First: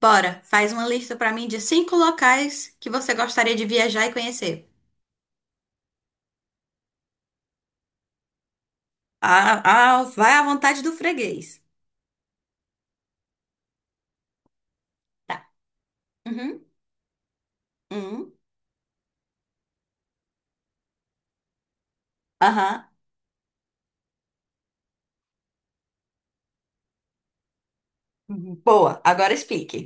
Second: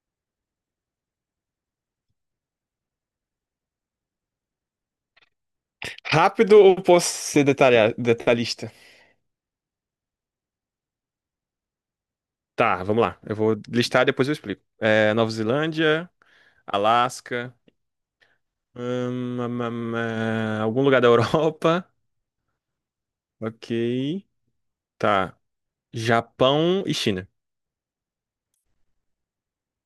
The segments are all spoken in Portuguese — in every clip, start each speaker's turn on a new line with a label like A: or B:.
A: Bora, faz uma lista pra mim de cinco locais que você gostaria de viajar e conhecer.
B: Rápido ou posso ser detalhista?
A: Ah, vai à vontade do freguês.
B: Tá, vamos lá. Eu vou listar e depois eu explico. Nova
A: Tá.
B: Zelândia,
A: Uhum.
B: Alasca,
A: Uhum.
B: hum, hum, algum lugar da Europa.
A: Aham.
B: Ok. Tá. Japão e China.
A: Boa, agora explique.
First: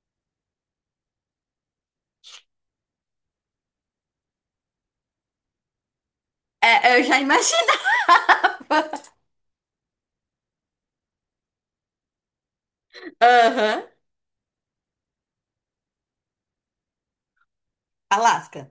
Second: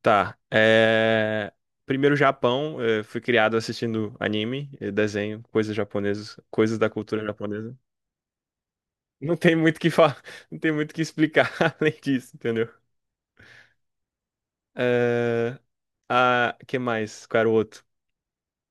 B: Tá. Primeiro Japão, fui criado assistindo anime, desenho, coisas japonesas, coisas da
A: É, eu já
B: cultura japonesa.
A: imaginava.
B: Não tem muito o que falar, não tem muito o que explicar além disso, entendeu?
A: Aham.
B: É... Ah, que mais? Qual era o outro?
A: Alasca.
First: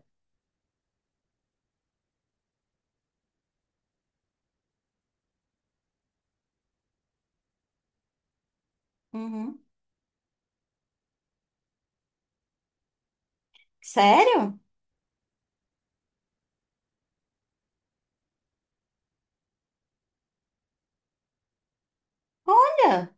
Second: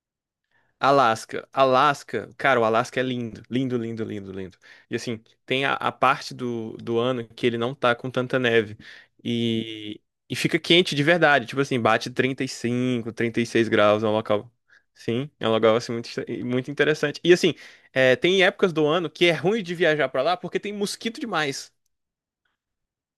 B: Alasca. Alasca, cara, o Alasca é lindo. Lindo, lindo, lindo, lindo. E assim, tem a parte do ano que ele não tá com tanta neve.
A: Uhum.
B: E, e fica quente de verdade. Tipo assim, bate 30 35, 36 graus. É um local.
A: Sério?
B: Sim, é um local assim muito interessante. E assim, tem épocas do ano que é ruim de viajar pra lá porque tem mosquito demais.
A: Olha.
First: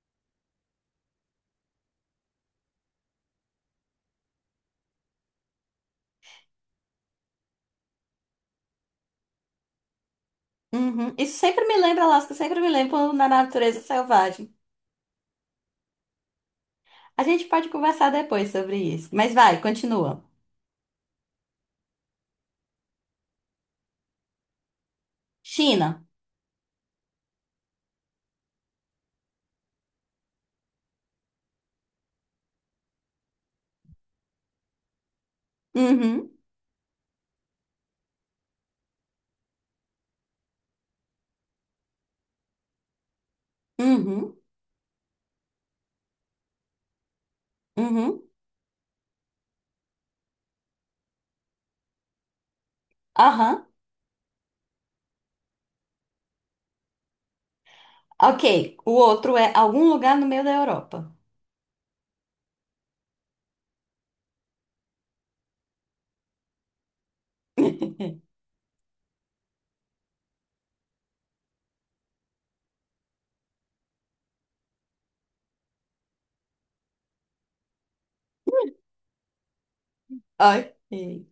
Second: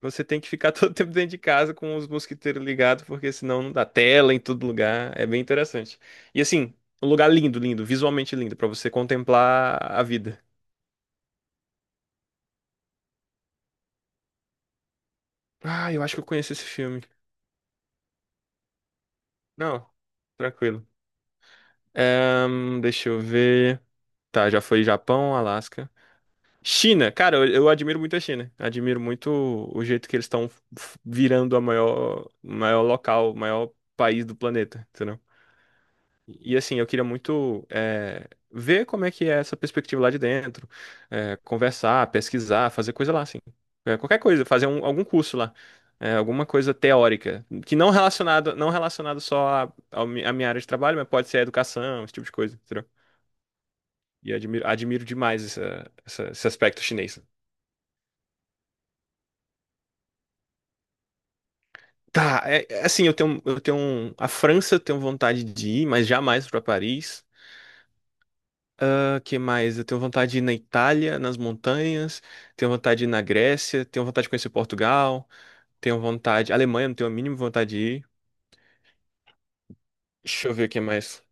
B: Você tem que ficar todo tempo dentro de casa com os mosquiteiros ligados, porque senão não dá tela em todo lugar. É bem interessante. E assim, um lugar lindo, lindo, visualmente lindo, pra você contemplar a vida.
A: Uhum. Isso sempre me lembra Alasca, sempre me lembra na natureza selvagem.
B: Ah, eu acho que eu conheço esse filme.
A: A gente pode conversar depois sobre isso. Mas vai,
B: Não,
A: continua.
B: tranquilo. Deixa eu ver. Tá, já foi Japão, Alasca.
A: China.
B: China, cara, eu admiro muito a China. Admiro muito o jeito que eles estão virando a maior, maior local, maior país do planeta, entendeu?
A: Uhum.
B: E assim, eu queria muito ver como é que é essa perspectiva lá de dentro, conversar, pesquisar, fazer coisa lá, assim. Qualquer
A: Uhum.
B: coisa, algum curso lá, alguma coisa teórica, que não
A: Uhum.
B: relacionado, não relacionado só à minha área de trabalho, mas pode ser a educação, esse tipo de coisa, entendeu?
A: Aham.
B: E admiro demais esse aspecto chinês.
A: Ok, o outro é algum lugar no meio da Europa.
B: Tá, é assim, a França eu tenho vontade de ir, mas jamais para Paris. O que mais? Eu tenho vontade de ir na Itália, nas montanhas, tenho vontade de ir na Grécia, tenho vontade de conhecer Portugal, tenho vontade. Alemanha, não tenho a mínima vontade de ir. Deixa eu ver o
A: Ok.
B: que mais.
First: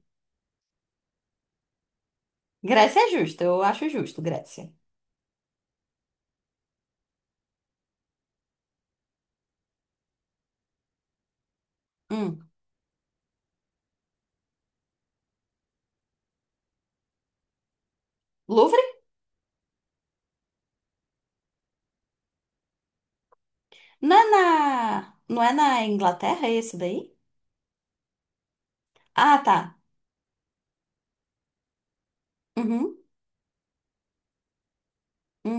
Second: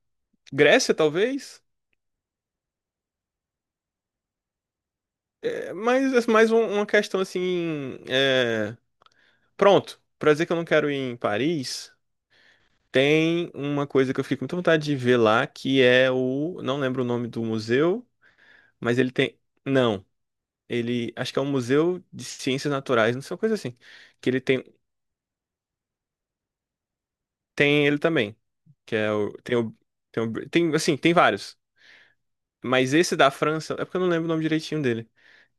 B: Grécia, talvez?
A: Grécia é justo, eu acho justo, Grécia.
B: Mas é mais uma questão assim. Pronto, pra dizer que eu não quero ir em Paris,
A: Hum.
B: tem uma coisa que eu fico com muita vontade de ver lá, que é o. Não lembro o nome do museu,
A: Louvre?
B: mas ele tem. Não, ele. Acho que é um museu de ciências naturais, não sei, uma coisa assim.
A: Não é
B: Que ele tem
A: não é na Inglaterra esse daí?
B: Tem ele também, que é o
A: Ah,
B: tem
A: tá.
B: o tem, o, tem assim, tem vários, mas
A: Uhum,
B: esse da França, é porque eu não lembro o nome direitinho dele.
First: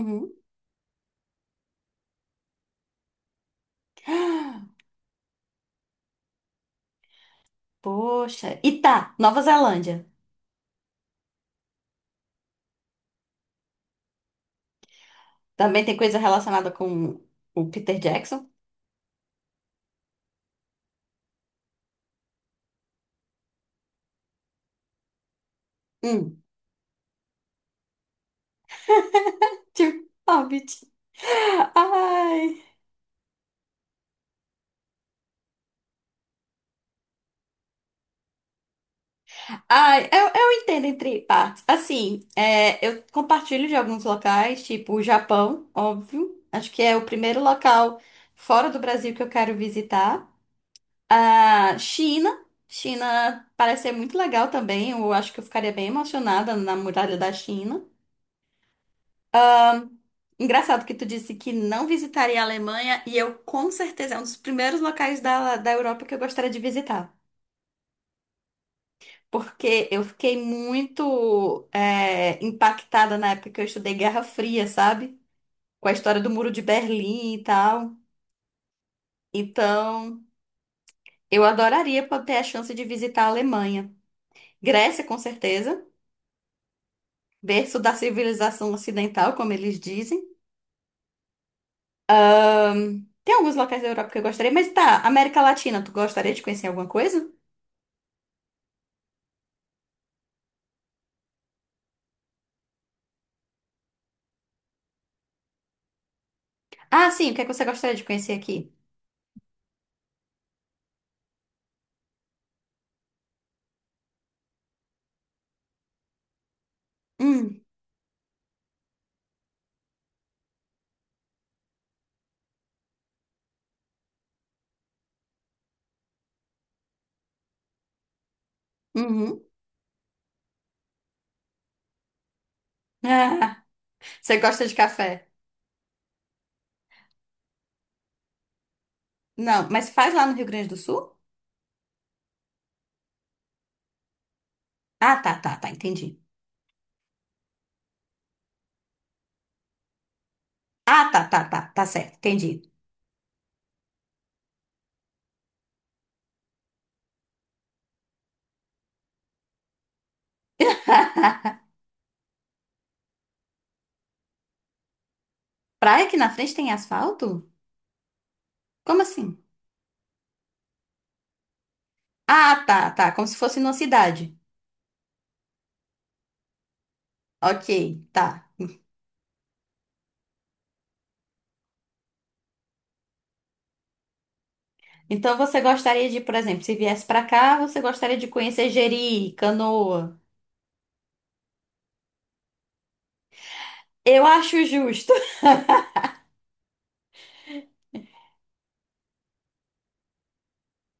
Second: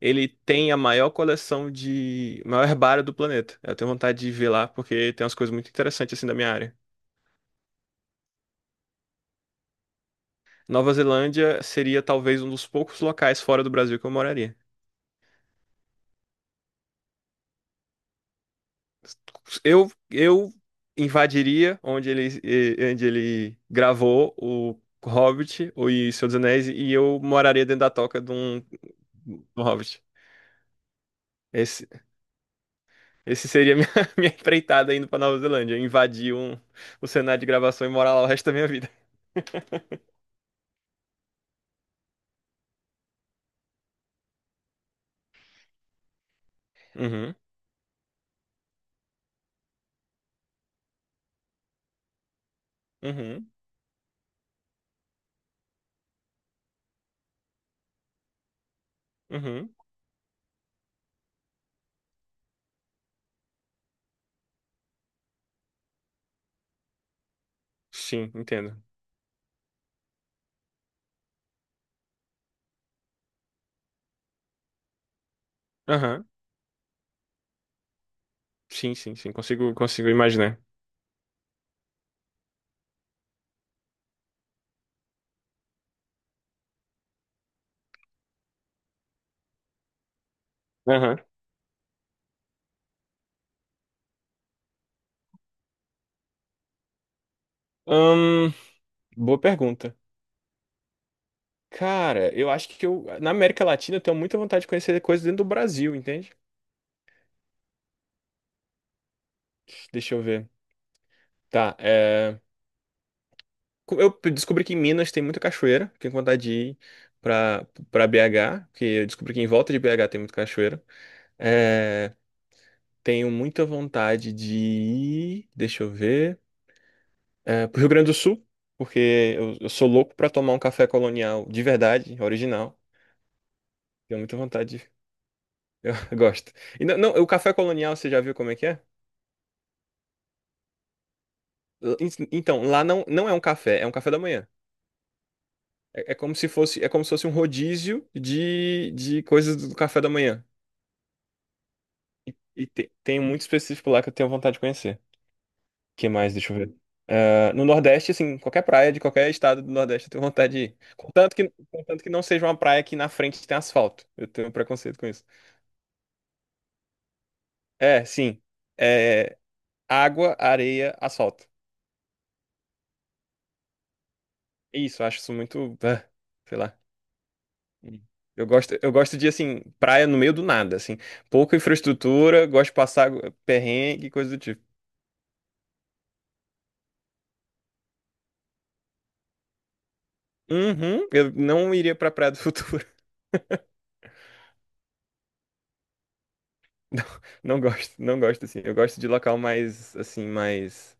B: Ele tem a maior coleção de maior herbário do planeta. Eu tenho vontade de ver lá porque tem umas coisas muito interessantes assim da minha área.
A: Poxa. E tá, Nova Zelândia.
B: Nova Zelândia seria talvez um dos poucos locais fora do Brasil que eu moraria.
A: Também tem coisa relacionada com o Peter Jackson?
B: Eu invadiria onde ele gravou o Hobbit ou e Senhor dos
A: Hum.
B: Anéis e eu moraria dentro da toca de um Hobbit.
A: Tipo, Hobbit. Ai.
B: Esse seria minha, minha empreitada indo pra Nova Zelândia, invadir o cenário de gravação e morar lá o resto da minha vida.
A: Ai, eu entendo entre partes. Assim, é, eu compartilho de alguns locais, tipo o Japão, óbvio. Acho que é o
B: Uhum,
A: primeiro local fora do Brasil que eu quero visitar. A China. China
B: uhum,
A: parece ser muito legal também. Eu acho que eu ficaria bem emocionada na muralha da China.
B: uhum.
A: Engraçado que tu disse que não visitaria a Alemanha e eu com certeza é um dos primeiros locais da Europa que eu gostaria de visitar.
B: Sim, entendo.
A: Porque eu fiquei muito é, impactada na época que eu estudei Guerra Fria, sabe? Com a história do
B: Aham.
A: Muro de Berlim e tal.
B: Sim, sim, sim, consigo
A: Então,
B: imaginar.
A: eu adoraria poder ter a chance de visitar a Alemanha. Grécia, com certeza, berço da civilização ocidental, como eles dizem.
B: Aham.
A: Tem alguns locais da Europa que eu gostaria, mas tá, América Latina, tu gostaria de conhecer alguma coisa?
B: Hum, Boa pergunta. Cara, eu acho que eu, na América Latina eu tenho muita vontade de conhecer coisas dentro do Brasil, entende?
A: Ah, sim, o que é que você gostaria de conhecer aqui?
B: Deixa eu ver. Tá, Eu descobri que em Minas tem muita cachoeira, fiquei com vontade de ir
A: Hum,
B: pra BH, porque eu descobri que em volta de BH tem muita cachoeira. É, Tenho muita vontade de ir, deixa eu ver, pro Rio Grande do Sul, porque
A: uhum.
B: eu sou louco pra tomar um café colonial de verdade, original.
A: Ah,
B: Tenho muita
A: você gosta de
B: vontade.
A: café?
B: Eu gosto. E não, não, o café colonial, você já viu como é que é?
A: Não, mas faz lá no Rio Grande do Sul?
B: Então, lá não, não é um café, é um café da manhã.
A: Ah, tá, tá, tá,
B: É
A: entendi.
B: como se fosse um rodízio de coisas do café da manhã.
A: Ah, tá, tá, tá, tá certo, entendi.
B: Tem muito específico lá que eu tenho vontade de conhecer. Que mais? Deixa eu ver. Ah, no Nordeste, assim, qualquer praia de qualquer estado do Nordeste eu tenho vontade de ir. Contanto que não seja uma praia que na frente tem asfalto. Eu tenho um preconceito com isso.
A: Praia que na frente tem asfalto?
B: É, sim.
A: Como
B: É,
A: assim?
B: Água, areia, asfalto.
A: Ah, tá, tá, como se fosse numa cidade.
B: Isso, eu acho isso muito. Ah, sei lá.
A: Ok,
B: Eu
A: tá.
B: gosto, eu gosto de, assim, praia no meio do nada, assim. Pouca infraestrutura, gosto de passar perrengue, coisa do tipo.
A: Então você gostaria de, por exemplo, se viesse pra cá, você gostaria de conhecer Jeri, Canoa.
B: Uhum, eu não iria pra Praia do Futuro.
A: Eu acho justo.
B: Não, não gosto, assim. Eu gosto de local mais, assim, mais.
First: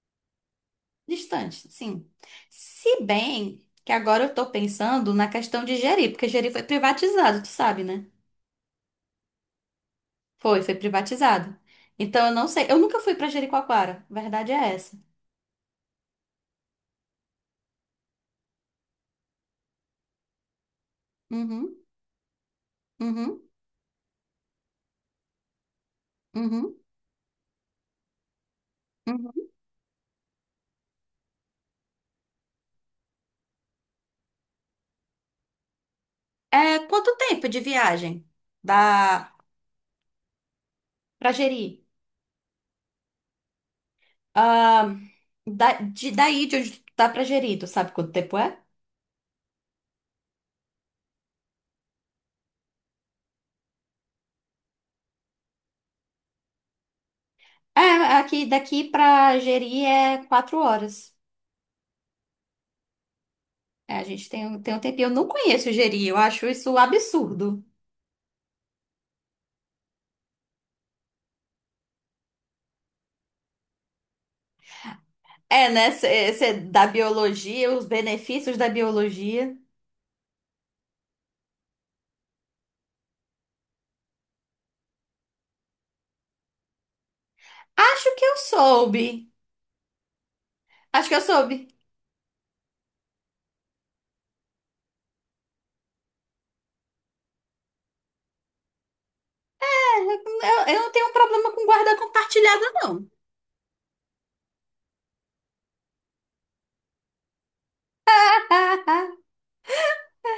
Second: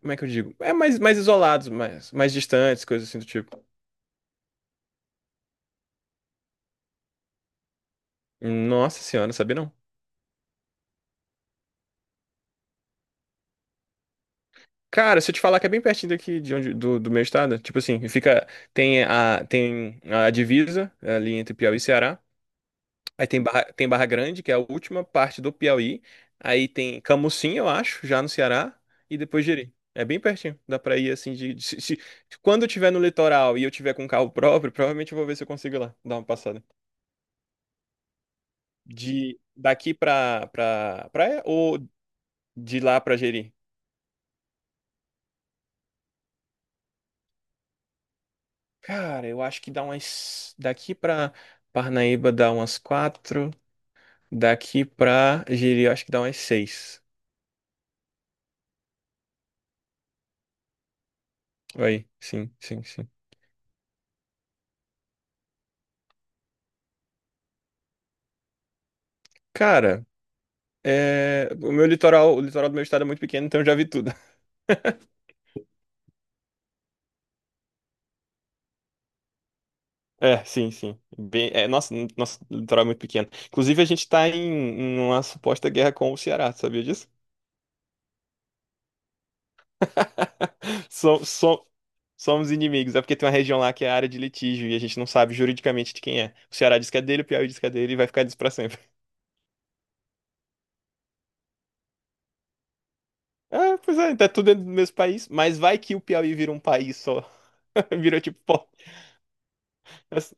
B: Como é que eu digo? É mais, mais
A: Distante,
B: isolados,
A: sim.
B: mais distantes,
A: Se
B: coisas assim do tipo.
A: bem que agora eu tô pensando na questão de Jeri, porque Jeri foi privatizado, tu sabe, né?
B: Nossa senhora, não sabia não.
A: Foi privatizado. Então eu não sei, eu nunca fui pra Jericoacoara, verdade é essa.
B: Cara, se eu te falar que é bem pertinho daqui de onde, do meu estado, tipo assim, fica, tem a divisa ali entre
A: Uhum,
B: Piauí e Ceará, aí
A: uhum,
B: tem Barra Grande, que é a última parte do Piauí, aí
A: uhum.
B: tem Camucim, eu acho, já no Ceará, e depois
A: Uhum.
B: Jeri. É bem pertinho, dá pra ir assim quando eu tiver no litoral e eu tiver com um carro próprio, provavelmente eu vou ver se eu consigo ir lá, dar uma passada
A: É, quanto tempo de viagem dá
B: de daqui pra para
A: pra
B: praia ou
A: Jeri?
B: De lá pra Jeri.
A: Ah, daí de onde dá pra Jeri, tu sabe quanto tempo é?
B: Cara, eu acho que dá umas. Daqui pra Parnaíba dá umas quatro. Daqui pra Jeri, eu acho que dá umas seis.
A: É, aqui, daqui pra Jeri é 4 horas.
B: Aí, sim, sim, sim.
A: É, a gente tem, tem um tempinho. Eu não conheço Jeri, eu acho isso um absurdo.
B: Cara, o meu litoral, o litoral do meu estado é muito pequeno, então eu já vi tudo.
A: É, né? Da biologia, os benefícios da biologia.
B: É, sim, sim. Bem... Nossa, nosso litoral é muito pequeno. Inclusive, a gente tá em uma suposta guerra com o Ceará, sabia disso?
A: Acho que eu soube. Acho que eu
B: So- so-
A: soube.
B: Somos inimigos, é porque tem uma região lá que é área de litígio e a gente não sabe juridicamente de quem é. O Ceará diz que é dele, o Piauí diz que é dele e vai ficar disso pra sempre.
A: Eu não tenho problema com guarda compartilhada, não.
B: Pois é, tá tudo dentro do mesmo país, mas vai que o Piauí vira um país só. Virou tipo. Pó. Mas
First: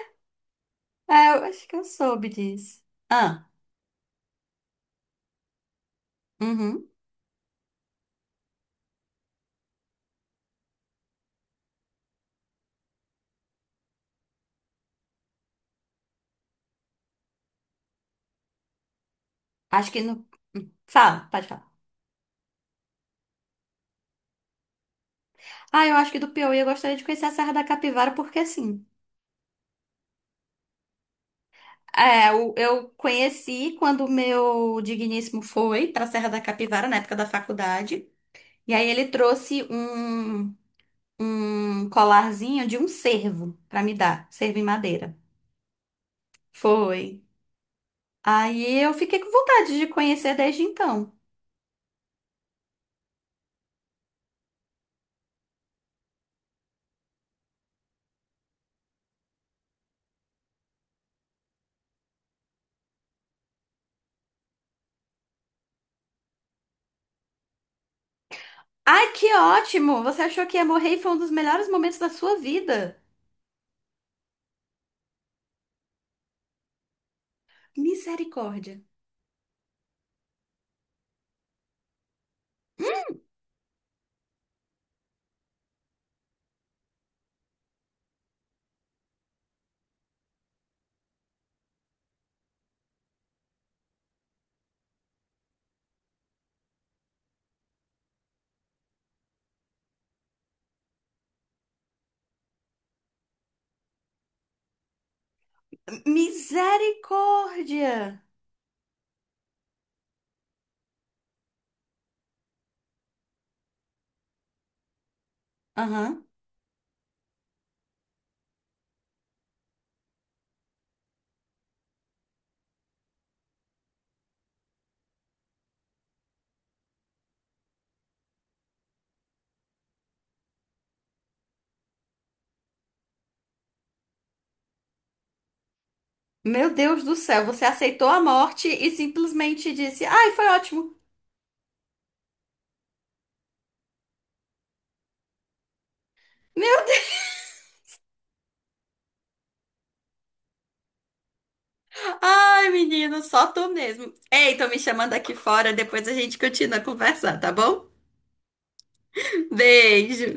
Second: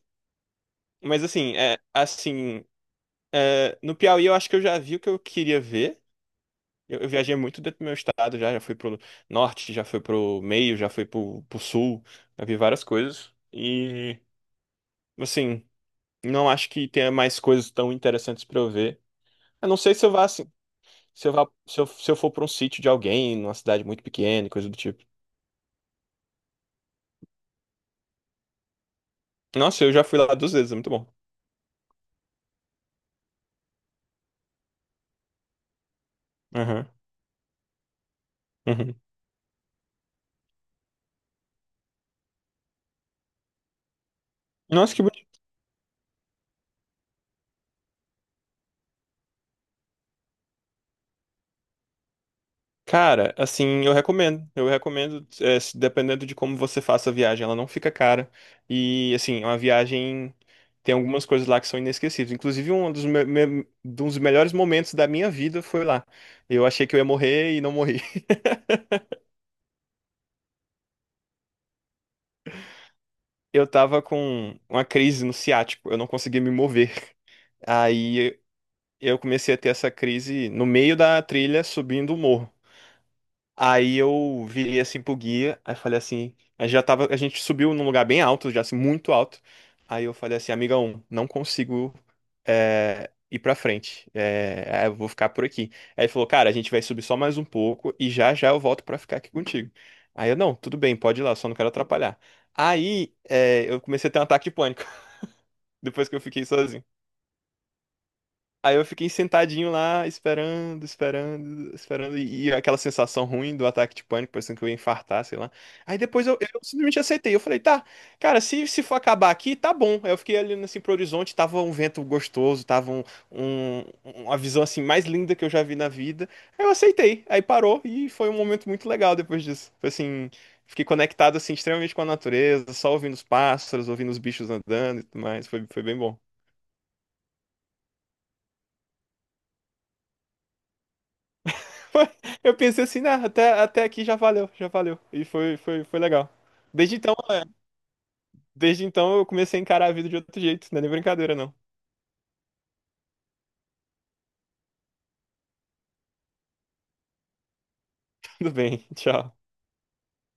A: É, eu
B: assim,
A: acho que eu soube
B: assim,
A: disso. Ah.
B: no Piauí eu acho que eu já vi o que eu queria ver.
A: Uhum.
B: Eu viajei muito dentro do meu estado, já, fui pro norte, já fui pro meio, já fui pro sul, já vi várias coisas. E, assim, não acho que tenha mais coisas tão interessantes pra eu ver. A não
A: Acho
B: sei
A: que no. Hum, fala, pode falar.
B: se eu for pra um sítio de alguém, numa cidade muito pequena, e coisa do tipo.
A: Ah, eu acho que do Piauí eu gostaria de conhecer a Serra da Capivara, porque assim.
B: Nossa, eu já fui lá duas vezes, é muito bom.
A: É, eu conheci quando o meu digníssimo foi para a Serra da Capivara,
B: Aham.
A: na época da faculdade. E aí
B: Uhum.
A: ele trouxe um colarzinho de um cervo para me dar, cervo em
B: Nossa, que
A: madeira.
B: bonito.
A: Foi. Aí eu fiquei com vontade de conhecer desde então.
B: Cara, assim, eu recomendo. Eu recomendo, dependendo de como você faça a viagem, ela não fica cara. E, assim, é uma viagem. Tem algumas coisas lá que são inesquecíveis. Inclusive, um dos melhores momentos da minha vida foi lá. Eu achei que eu ia morrer e não morri.
A: Ai, que ótimo! Você achou que ia morrer e foi um dos melhores momentos da sua vida.
B: Eu tava com uma crise no ciático, eu não conseguia me mover. Aí
A: Misericórdia.
B: eu comecei a ter essa crise no meio da trilha, subindo o morro. Aí eu virei assim pro guia, aí falei assim, a gente já tava, a gente subiu num lugar bem alto, já assim, muito alto. Aí eu falei assim, amiga 1, não consigo ir pra frente, eu vou ficar por aqui. Aí ele falou, cara, a gente vai subir só mais um pouco e já já eu volto pra ficar aqui contigo. Aí eu, não, tudo bem, pode ir lá, só não quero atrapalhar. Aí eu comecei a ter um ataque de pânico, depois que eu fiquei sozinho.
A: Misericórdia!
B: Aí eu fiquei sentadinho lá, esperando, esperando, esperando, e aquela sensação ruim do ataque de pânico, parecendo que eu ia infartar, sei lá. Aí
A: Aham.
B: depois eu simplesmente aceitei. Eu falei, tá, cara, se for acabar aqui, tá bom. Aí eu fiquei ali assim pro horizonte, tava um vento gostoso, tava um- uma visão assim mais linda que eu já vi na vida. Aí eu aceitei. Aí parou e foi um momento muito legal depois disso. Foi assim, fiquei conectado assim extremamente com a natureza, só ouvindo os pássaros, ouvindo os bichos andando e tudo mais. Foi bem bom.
A: Meu Deus do céu, você aceitou a morte e simplesmente disse: Ai, foi ótimo.
B: Foi. Eu pensei assim, né? Até aqui já valeu, já valeu. E foi legal.
A: Meu
B: Desde então,
A: Deus!
B: é, desde então eu comecei a encarar a vida de outro jeito, não é nem brincadeira, não.
A: Ai, menino, só tu mesmo. Ei, tô me chamando aqui fora, depois a gente continua a conversar, tá bom?
B: Tudo bem, tchau.
A: Beijo!